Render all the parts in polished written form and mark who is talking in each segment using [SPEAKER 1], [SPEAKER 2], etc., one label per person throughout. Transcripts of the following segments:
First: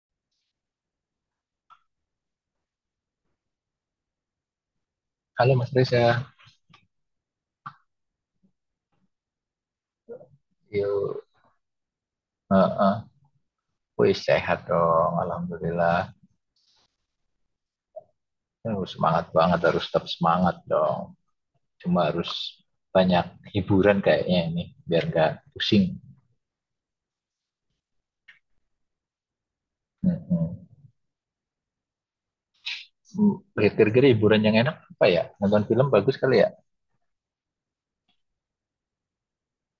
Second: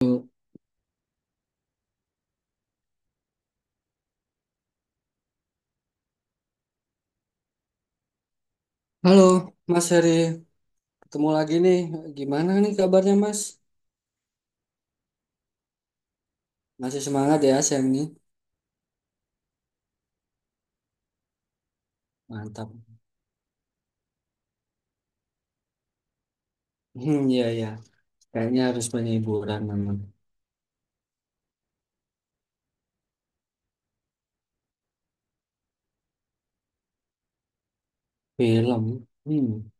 [SPEAKER 1] Halo,
[SPEAKER 2] Halo Mas Reza,
[SPEAKER 1] Mas Heri.
[SPEAKER 2] yuk.
[SPEAKER 1] Ketemu lagi nih. Gimana nih
[SPEAKER 2] Heeh.
[SPEAKER 1] kabarnya, Mas?
[SPEAKER 2] Wih, sehat dong, Alhamdulillah.
[SPEAKER 1] Masih semangat ya, Sam nih?
[SPEAKER 2] Aduh, semangat banget, harus tetap semangat dong. Cuma harus
[SPEAKER 1] Mantap.
[SPEAKER 2] banyak hiburan kayaknya ini, biar nggak pusing.
[SPEAKER 1] Iya, iya. Kayaknya harus banyak hiburan memang.
[SPEAKER 2] Heeh. Hmm, Kira-kira hiburan yang enak apa ya? Nonton film bagus kali ya?
[SPEAKER 1] Film. Hmm.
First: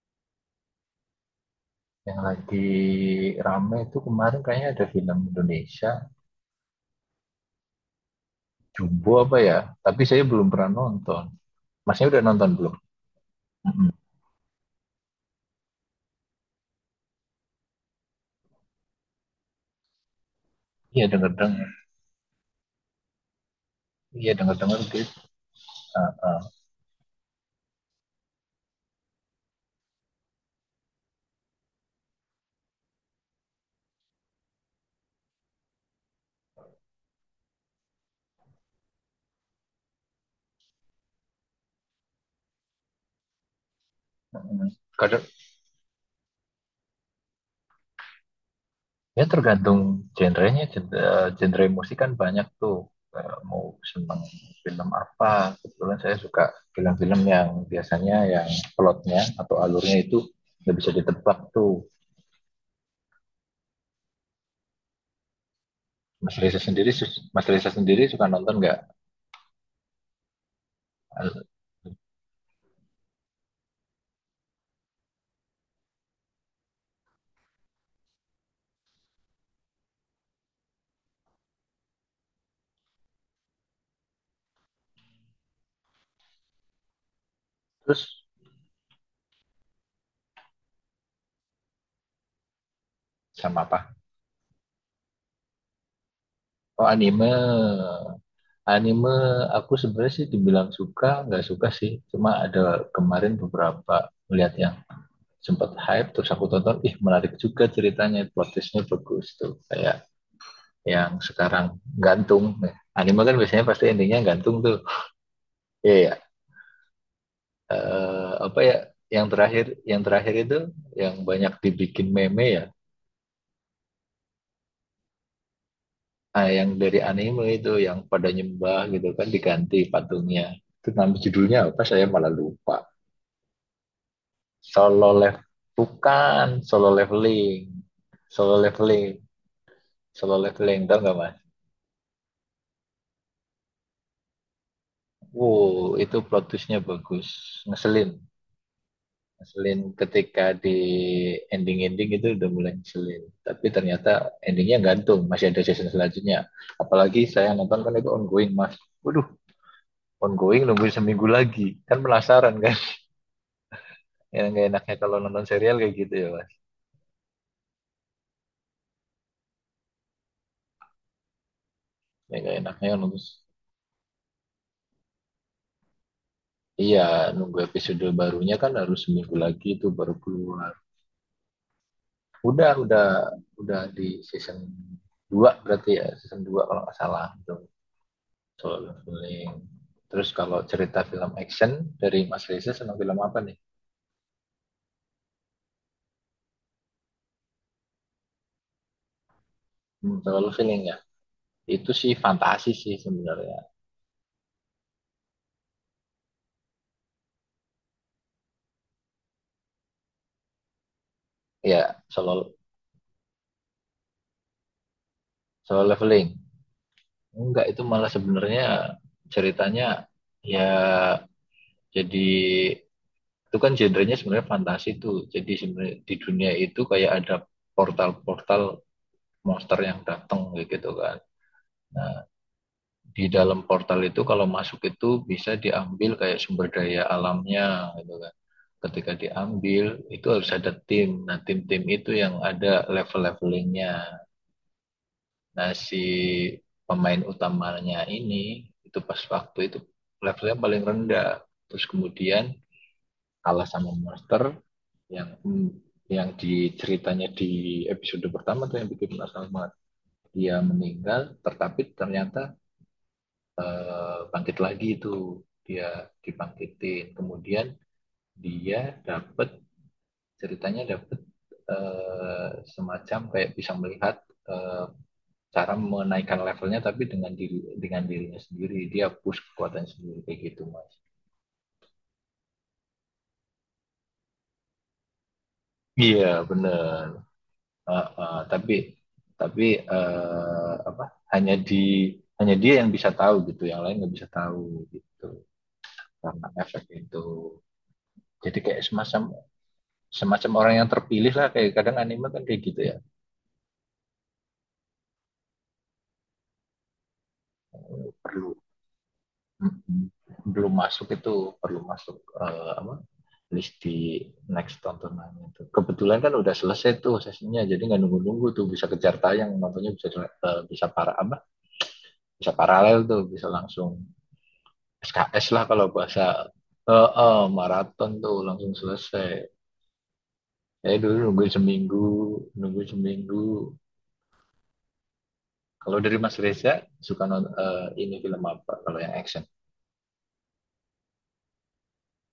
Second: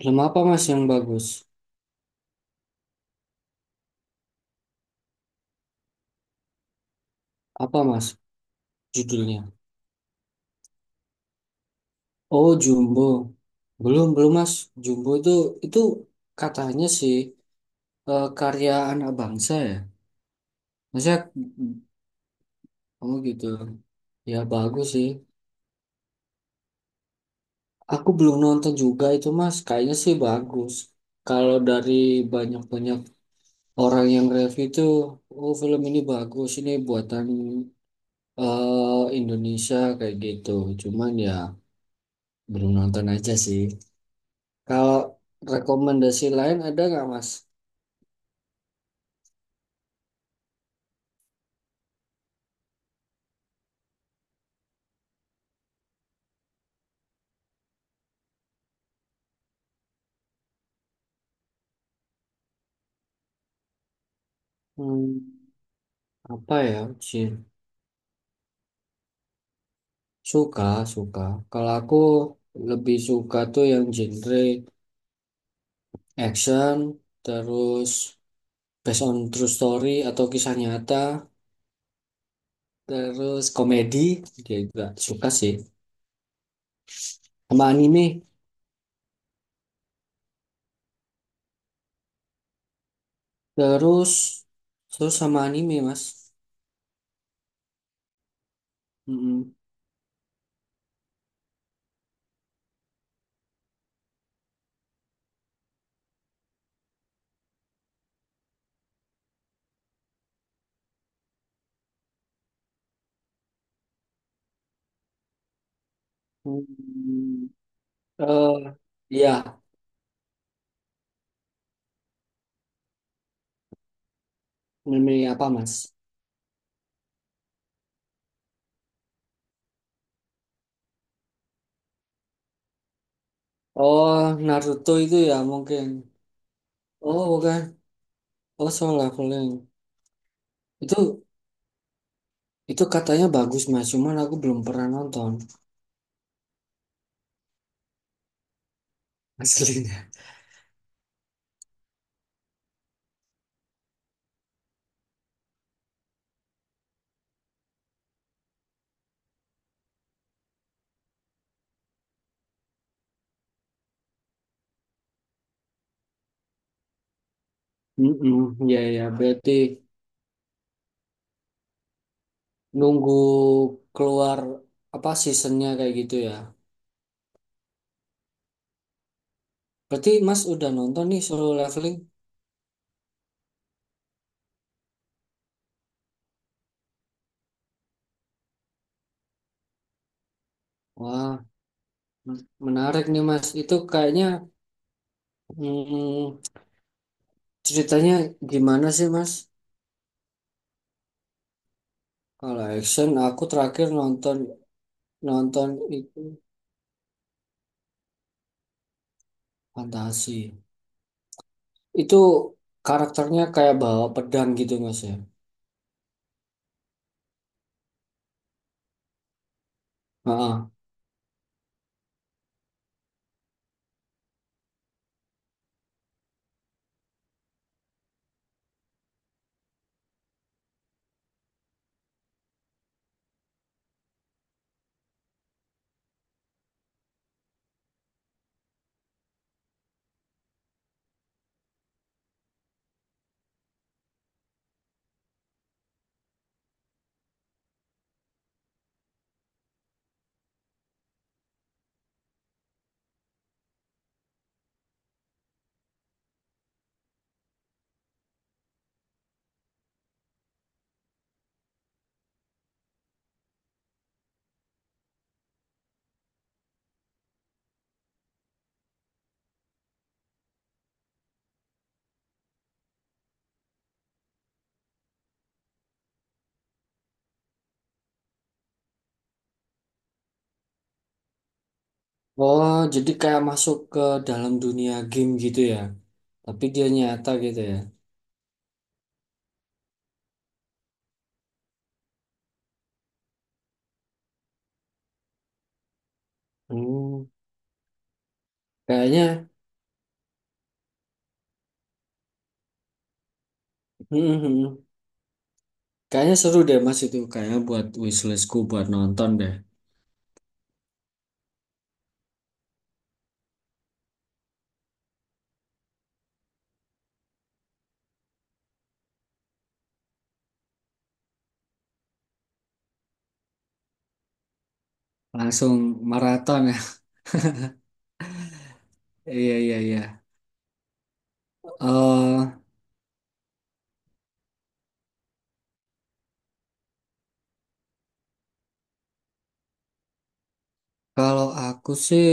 [SPEAKER 1] Film apa, Mas, yang bagus?
[SPEAKER 2] Yang lagi rame itu kemarin kayaknya ada film Indonesia,
[SPEAKER 1] Apa, Mas,
[SPEAKER 2] Jumbo apa
[SPEAKER 1] judulnya?
[SPEAKER 2] ya? Tapi saya belum pernah nonton. Masnya udah nonton
[SPEAKER 1] Oh,
[SPEAKER 2] belum?
[SPEAKER 1] Jumbo.
[SPEAKER 2] Mm-mm.
[SPEAKER 1] Belum, belum, Mas. Jumbo itu katanya sih karya anak bangsa ya.
[SPEAKER 2] Iya
[SPEAKER 1] Maksudnya,
[SPEAKER 2] denger-dengar.
[SPEAKER 1] hmm, oh gitu.
[SPEAKER 2] Iya
[SPEAKER 1] Ya,
[SPEAKER 2] denger-dengar
[SPEAKER 1] bagus sih.
[SPEAKER 2] gitu. Heeh.
[SPEAKER 1] Aku belum nonton juga itu Mas, kayaknya sih bagus. Kalau dari banyak-banyak orang yang review itu, oh film ini bagus, ini buatan Indonesia kayak gitu. Cuman ya belum nonton aja sih.
[SPEAKER 2] Mm-mm.
[SPEAKER 1] Kalau
[SPEAKER 2] Kadang
[SPEAKER 1] rekomendasi lain ada nggak Mas?
[SPEAKER 2] ya tergantung genrenya, genre musik kan banyak tuh. Mau seneng film apa? Kebetulan saya suka film-film yang biasanya yang plotnya atau alurnya itu nggak bisa ditebak tuh.
[SPEAKER 1] Hmm,
[SPEAKER 2] Mas
[SPEAKER 1] apa
[SPEAKER 2] Reza
[SPEAKER 1] ya?
[SPEAKER 2] sendiri,
[SPEAKER 1] Sih?
[SPEAKER 2] Mas Reza sendiri suka nonton nggak?
[SPEAKER 1] Suka, suka.
[SPEAKER 2] Al-
[SPEAKER 1] Kalau aku lebih suka tuh yang genre action, terus based on true story atau kisah nyata. Terus komedi dia juga suka sih. Sama anime.
[SPEAKER 2] Terus sama apa?
[SPEAKER 1] Terus terus sama anime mas.
[SPEAKER 2] Oh anime, anime
[SPEAKER 1] Mm-mm.
[SPEAKER 2] aku sebenarnya sih dibilang suka nggak suka sih. Cuma ada kemarin beberapa melihat yang sempat hype terus aku tonton ih menarik juga ceritanya plot twistnya bagus tuh kayak yang sekarang gantung. Nah, anime kan biasanya pasti endingnya gantung tuh iya ya,
[SPEAKER 1] Hmm.
[SPEAKER 2] apa ya,
[SPEAKER 1] Eh,
[SPEAKER 2] yang
[SPEAKER 1] iya,
[SPEAKER 2] terakhir, yang terakhir itu yang banyak dibikin meme ya,
[SPEAKER 1] anime apa mas?
[SPEAKER 2] ah, yang dari anime itu yang pada nyembah gitu kan diganti patungnya, itu nama judulnya apa saya malah lupa.
[SPEAKER 1] Oh, Naruto
[SPEAKER 2] Solo
[SPEAKER 1] itu ya
[SPEAKER 2] level,
[SPEAKER 1] mungkin.
[SPEAKER 2] bukan solo
[SPEAKER 1] Oh bukan.
[SPEAKER 2] leveling, solo
[SPEAKER 1] Oh, Solo
[SPEAKER 2] leveling,
[SPEAKER 1] Leveling.
[SPEAKER 2] solo leveling tau
[SPEAKER 1] Itu
[SPEAKER 2] nggak mas.
[SPEAKER 1] itu katanya bagus mas. Cuman aku belum pernah nonton
[SPEAKER 2] Wow, itu plot twistnya bagus, ngeselin, ngeselin
[SPEAKER 1] aslinya.
[SPEAKER 2] ketika di ending-ending itu udah mulai ngeselin. Tapi ternyata endingnya gantung, masih ada season selanjutnya. Apalagi saya nonton kan itu ongoing, Mas. Waduh, ongoing nungguin seminggu lagi, kan penasaran kan? Yang gak enaknya kalau nonton serial kayak gitu ya, Mas.
[SPEAKER 1] Mm-mm. Iya ya berarti
[SPEAKER 2] Yang gak enaknya
[SPEAKER 1] nunggu
[SPEAKER 2] nunggu,
[SPEAKER 1] keluar apa seasonnya kayak gitu ya.
[SPEAKER 2] iya nunggu episode barunya kan harus seminggu lagi itu
[SPEAKER 1] Berarti
[SPEAKER 2] baru
[SPEAKER 1] Mas udah
[SPEAKER 2] keluar.
[SPEAKER 1] nonton nih Solo Leveling?
[SPEAKER 2] Udah, udah, udah di season dua berarti ya, season dua kalau nggak salah. Gitu. Feeling. Terus kalau cerita film
[SPEAKER 1] Wah,
[SPEAKER 2] action dari Mas
[SPEAKER 1] men-
[SPEAKER 2] Reza senang
[SPEAKER 1] menarik
[SPEAKER 2] film
[SPEAKER 1] nih
[SPEAKER 2] apa
[SPEAKER 1] Mas.
[SPEAKER 2] nih?
[SPEAKER 1] Itu kayaknya mm, ceritanya gimana sih Mas?
[SPEAKER 2] Hmm, solo leveling ya. Itu sih
[SPEAKER 1] Kalau
[SPEAKER 2] fantasi sih
[SPEAKER 1] action, aku
[SPEAKER 2] sebenarnya.
[SPEAKER 1] terakhir nonton nonton itu fantasi.
[SPEAKER 2] Ya,
[SPEAKER 1] Itu
[SPEAKER 2] solo
[SPEAKER 1] karakternya kayak bawa pedang gitu Mas ya.
[SPEAKER 2] solo leveling. Enggak, itu malah sebenarnya ceritanya
[SPEAKER 1] Heeh.
[SPEAKER 2] ya jadi itu kan genrenya sebenarnya fantasi tuh. Jadi sebenarnya di dunia itu kayak ada portal-portal monster yang datang gitu kan. Nah, di dalam portal itu kalau masuk itu bisa diambil kayak sumber daya alamnya gitu kan, ketika diambil itu harus ada tim. Nah, tim-tim itu yang ada level-levelingnya. Nah, si pemain utamanya ini itu pas waktu itu levelnya paling rendah. Terus kemudian kalah sama monster yang yang diceritanya di episode pertama tuh yang bikin penasaran banget. Dia meninggal, tetapi ternyata bangkit lagi, itu dia dibangkitin. Kemudian dia dapat, ceritanya dapat semacam kayak bisa melihat eh, cara menaikkan levelnya tapi dengan diri dengan dirinya sendiri dia push kekuatan sendiri kayak gitu mas.
[SPEAKER 1] Oh, jadi kayak masuk ke dalam dunia game gitu ya.
[SPEAKER 2] Iya
[SPEAKER 1] Tapi dia
[SPEAKER 2] benar.
[SPEAKER 1] nyata gitu ya.
[SPEAKER 2] Ah, ah, tapi tapi apa, hanya di hanya dia yang bisa tahu gitu, yang lain nggak bisa tahu gitu karena efek itu,
[SPEAKER 1] Hmm,
[SPEAKER 2] jadi kayak semacam,
[SPEAKER 1] kayaknya,
[SPEAKER 2] semacam orang yang terpilih lah, kayak kadang anime kan kayak gitu ya.
[SPEAKER 1] hmm, hmm, hmm, kayaknya seru deh Mas itu. Kayaknya buat
[SPEAKER 2] Perlu,
[SPEAKER 1] wishlistku buat nonton deh.
[SPEAKER 2] mm-hmm, belum masuk itu, perlu masuk apa, list di next tontonan itu. Kebetulan kan udah selesai tuh sesinya, jadi nggak nunggu-nunggu tuh bisa kejar tayang nontonnya bisa bisa para apa bisa paralel tuh bisa langsung SKS lah
[SPEAKER 1] Langsung
[SPEAKER 2] kalau bahasa
[SPEAKER 1] maraton ya.
[SPEAKER 2] maraton tuh langsung selesai.
[SPEAKER 1] Iya, iya, iya.
[SPEAKER 2] Eh dulu nunggu seminggu,
[SPEAKER 1] eh
[SPEAKER 2] nunggu seminggu. Kalau dari Mas Reza suka nonton ini film apa kalau yang action?
[SPEAKER 1] Kalau aku sih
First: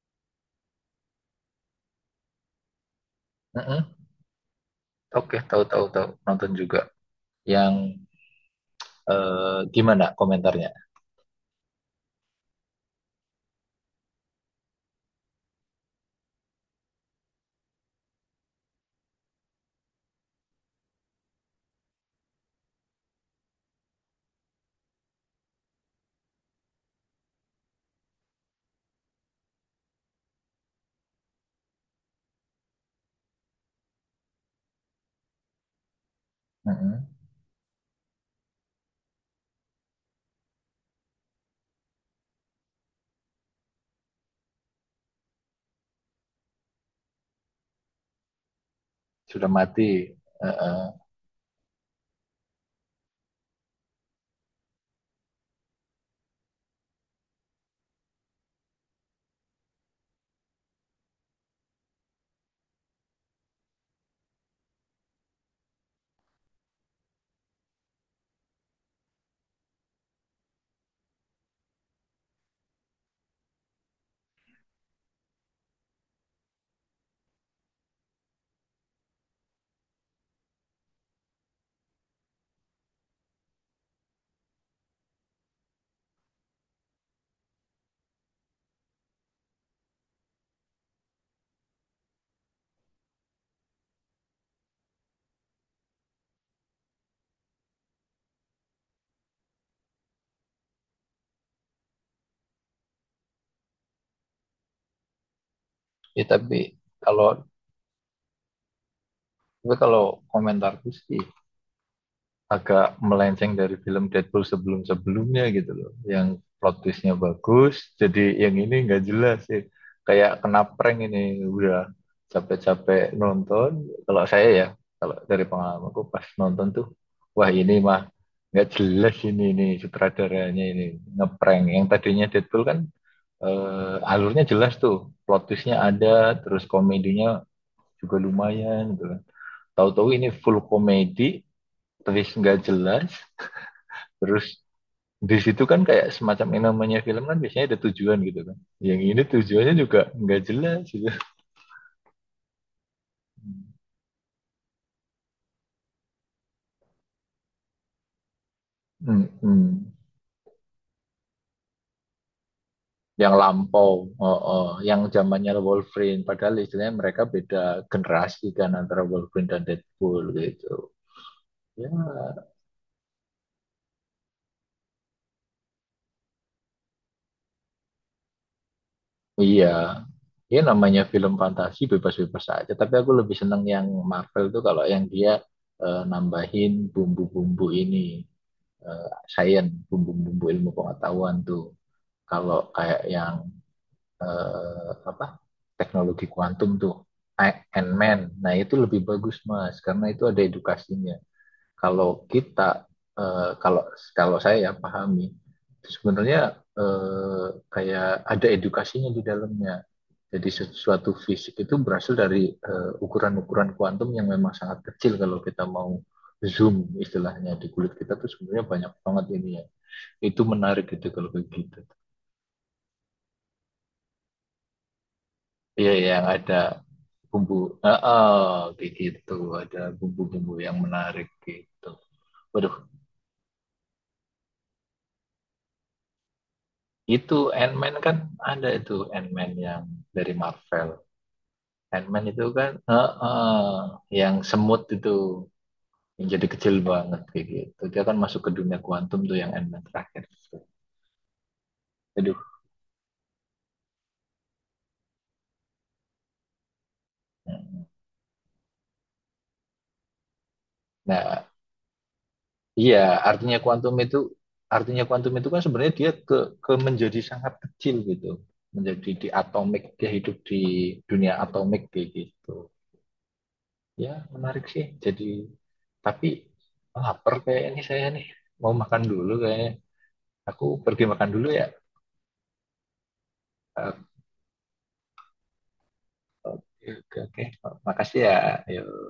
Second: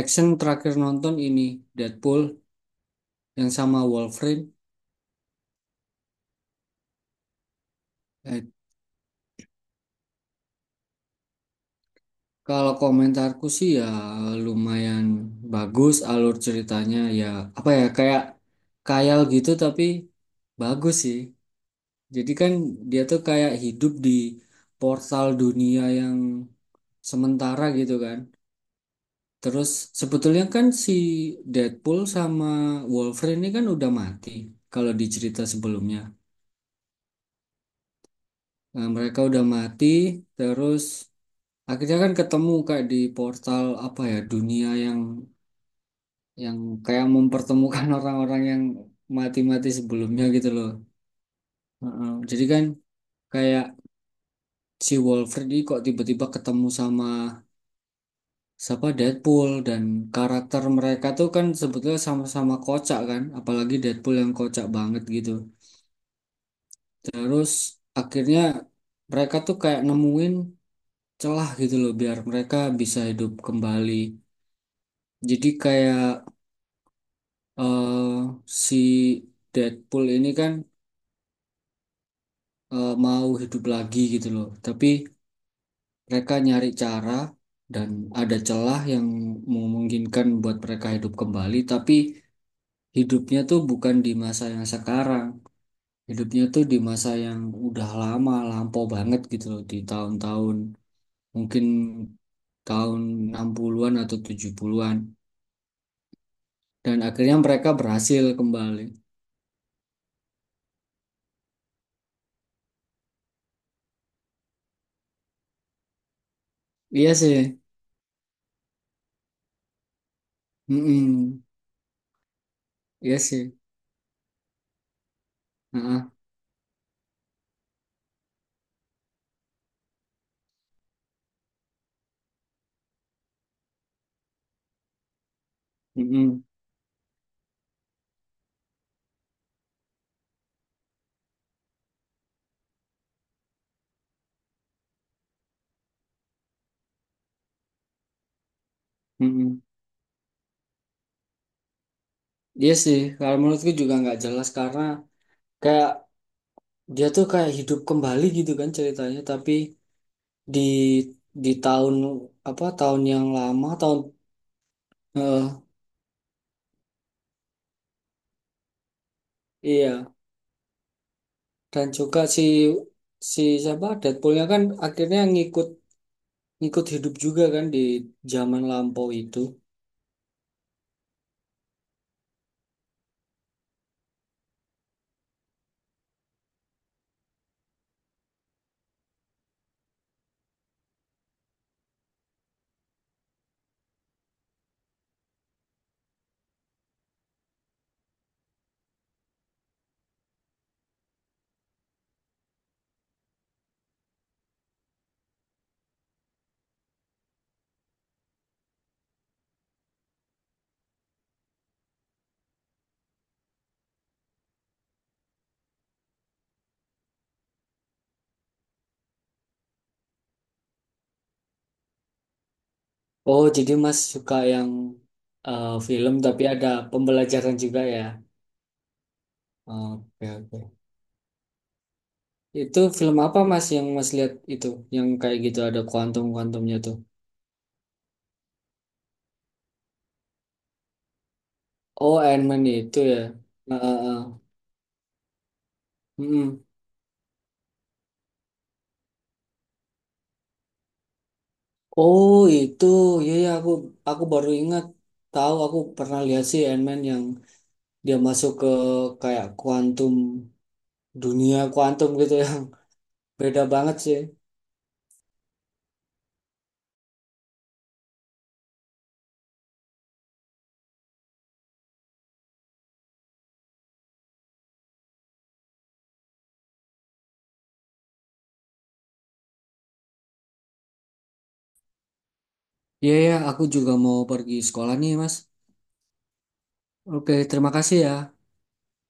[SPEAKER 1] action terakhir nonton ini Deadpool yang sama
[SPEAKER 2] Mm-mm.
[SPEAKER 1] Wolverine.
[SPEAKER 2] Oke, tahu tahu tahu nonton juga yang
[SPEAKER 1] Eh,
[SPEAKER 2] gimana komentarnya?
[SPEAKER 1] kalau komentarku sih ya lumayan bagus alur ceritanya ya, apa ya, kayak khayal gitu tapi bagus sih. Jadi kan dia tuh kayak hidup di portal dunia yang sementara gitu kan. Terus sebetulnya kan si Deadpool sama Wolverine ini kan udah mati kalau di cerita sebelumnya.
[SPEAKER 2] Mm-mm.
[SPEAKER 1] Nah, mereka udah mati terus akhirnya kan ketemu kayak di portal apa ya dunia yang kayak mempertemukan orang-orang yang
[SPEAKER 2] Sudah
[SPEAKER 1] mati-mati
[SPEAKER 2] mati.
[SPEAKER 1] sebelumnya gitu loh.
[SPEAKER 2] Heeh.
[SPEAKER 1] Heeh. Jadi kan kayak si Wolverine ini kok tiba-tiba ketemu sama siapa Deadpool dan karakter mereka tuh kan sebetulnya sama-sama kocak kan, apalagi Deadpool yang kocak banget gitu. Terus akhirnya mereka tuh kayak nemuin celah gitu loh biar mereka bisa hidup kembali. Jadi kayak si Deadpool ini kan mau hidup lagi gitu loh. Tapi mereka nyari cara dan ada celah yang memungkinkan buat mereka hidup kembali. Tapi hidupnya tuh bukan di masa yang sekarang. Hidupnya tuh di masa yang udah lama, lampau banget gitu loh. Di tahun-tahun mungkin tahun 60-an atau 70-an
[SPEAKER 2] Ya tapi
[SPEAKER 1] dan
[SPEAKER 2] kalau,
[SPEAKER 1] akhirnya mereka berhasil kembali.
[SPEAKER 2] tapi kalau komentarku sih agak melenceng dari film Deadpool sebelum-sebelumnya gitu loh. Yang plot
[SPEAKER 1] Iya
[SPEAKER 2] twistnya
[SPEAKER 1] sih.
[SPEAKER 2] bagus, jadi yang ini nggak jelas sih. Kayak kena prank ini,
[SPEAKER 1] Mm-mm.
[SPEAKER 2] udah capek-capek
[SPEAKER 1] Iya sih.
[SPEAKER 2] nonton. Kalau saya ya, kalau dari pengalamanku
[SPEAKER 1] Heeh.
[SPEAKER 2] pas nonton tuh, wah ini mah nggak jelas ini sutradaranya ini ngeprank. Yang tadinya Deadpool kan alurnya jelas tuh, plot twistnya ada,
[SPEAKER 1] Mm-mm.
[SPEAKER 2] terus komedinya juga lumayan gitu kan. Tahu-tahu ini full komedi, twist nggak jelas, terus di situ kan kayak semacam, yang namanya film kan biasanya ada tujuan gitu kan. Yang ini
[SPEAKER 1] Mm-mm.
[SPEAKER 2] tujuannya juga nggak jelas gitu.
[SPEAKER 1] Iya sih. Kalau menurutku juga nggak jelas karena kayak dia tuh kayak hidup kembali gitu kan ceritanya
[SPEAKER 2] Hmm,
[SPEAKER 1] tapi
[SPEAKER 2] hmm.
[SPEAKER 1] di di tahun apa tahun yang
[SPEAKER 2] Yang
[SPEAKER 1] lama
[SPEAKER 2] lampau,
[SPEAKER 1] tahun
[SPEAKER 2] oh, oh. Yang
[SPEAKER 1] eh,
[SPEAKER 2] zamannya Wolverine, padahal istilahnya mereka beda generasi kan antara Wolverine dan
[SPEAKER 1] iya
[SPEAKER 2] Deadpool gitu.
[SPEAKER 1] dan juga si
[SPEAKER 2] Ya,
[SPEAKER 1] si siapa Deadpoolnya kan akhirnya ngikut ngikut hidup juga kan di zaman lampau itu.
[SPEAKER 2] iya, ya namanya film fantasi bebas-bebas aja. Tapi aku lebih seneng yang Marvel tuh kalau yang dia nambahin bumbu-bumbu ini, eh science, bumbu-bumbu ilmu pengetahuan tuh. Kalau kayak yang apa, teknologi kuantum tuh, Ant-Man. Nah itu lebih bagus Mas, karena itu ada edukasinya. Kalau kita, eh, kalau kalau saya ya pahami, sebenarnya eh, kayak ada edukasinya di dalamnya, jadi sesuatu fisik itu berasal dari ukuran-ukuran kuantum yang memang sangat kecil, kalau kita mau zoom istilahnya di kulit kita tuh sebenarnya banyak banget ini ya. Itu menarik gitu kalau begitu.
[SPEAKER 1] Oh, jadi Mas suka yang
[SPEAKER 2] Iya
[SPEAKER 1] film
[SPEAKER 2] yang
[SPEAKER 1] tapi
[SPEAKER 2] ada
[SPEAKER 1] ada
[SPEAKER 2] bumbu,
[SPEAKER 1] pembelajaran juga ya.
[SPEAKER 2] kayak gitu, ada
[SPEAKER 1] Oke,
[SPEAKER 2] bumbu-bumbu
[SPEAKER 1] oke.
[SPEAKER 2] yang menarik gitu. Waduh,
[SPEAKER 1] Itu film apa Mas yang Mas lihat itu? Yang kayak gitu ada kuantum-kuantumnya tuh.
[SPEAKER 2] itu Ant-Man kan ada, itu Ant-Man yang dari Marvel.
[SPEAKER 1] Oh,
[SPEAKER 2] Ant-Man
[SPEAKER 1] Iron
[SPEAKER 2] itu
[SPEAKER 1] Man
[SPEAKER 2] kan
[SPEAKER 1] itu ya. Heeh,
[SPEAKER 2] yang
[SPEAKER 1] heeh.
[SPEAKER 2] semut itu, yang jadi
[SPEAKER 1] Mm-mm.
[SPEAKER 2] kecil banget kayak gitu. Dia kan masuk ke dunia kuantum tuh yang elemen terakhir.
[SPEAKER 1] Oh,
[SPEAKER 2] Aduh.
[SPEAKER 1] itu. Iya, ya, aku baru ingat. Tahu aku pernah lihat sih Iron Man yang dia masuk ke kayak kuantum
[SPEAKER 2] Nah,
[SPEAKER 1] dunia kuantum gitu yang
[SPEAKER 2] iya, artinya
[SPEAKER 1] beda
[SPEAKER 2] kuantum
[SPEAKER 1] banget
[SPEAKER 2] itu,
[SPEAKER 1] sih.
[SPEAKER 2] artinya kuantum itu kan sebenarnya dia ke menjadi sangat kecil gitu. Menjadi di atomik, dia hidup di dunia atomik kayak gitu. Ya, menarik sih. Jadi tapi lapar kayak ini saya nih. Mau makan dulu kayaknya. Aku pergi makan dulu ya.
[SPEAKER 1] Iya, ya, aku
[SPEAKER 2] Eh,
[SPEAKER 1] juga mau pergi sekolah nih, Mas.
[SPEAKER 2] Oke, oke,
[SPEAKER 1] Oke,
[SPEAKER 2] oke.
[SPEAKER 1] terima kasih ya.
[SPEAKER 2] Makasih ya. Yuk.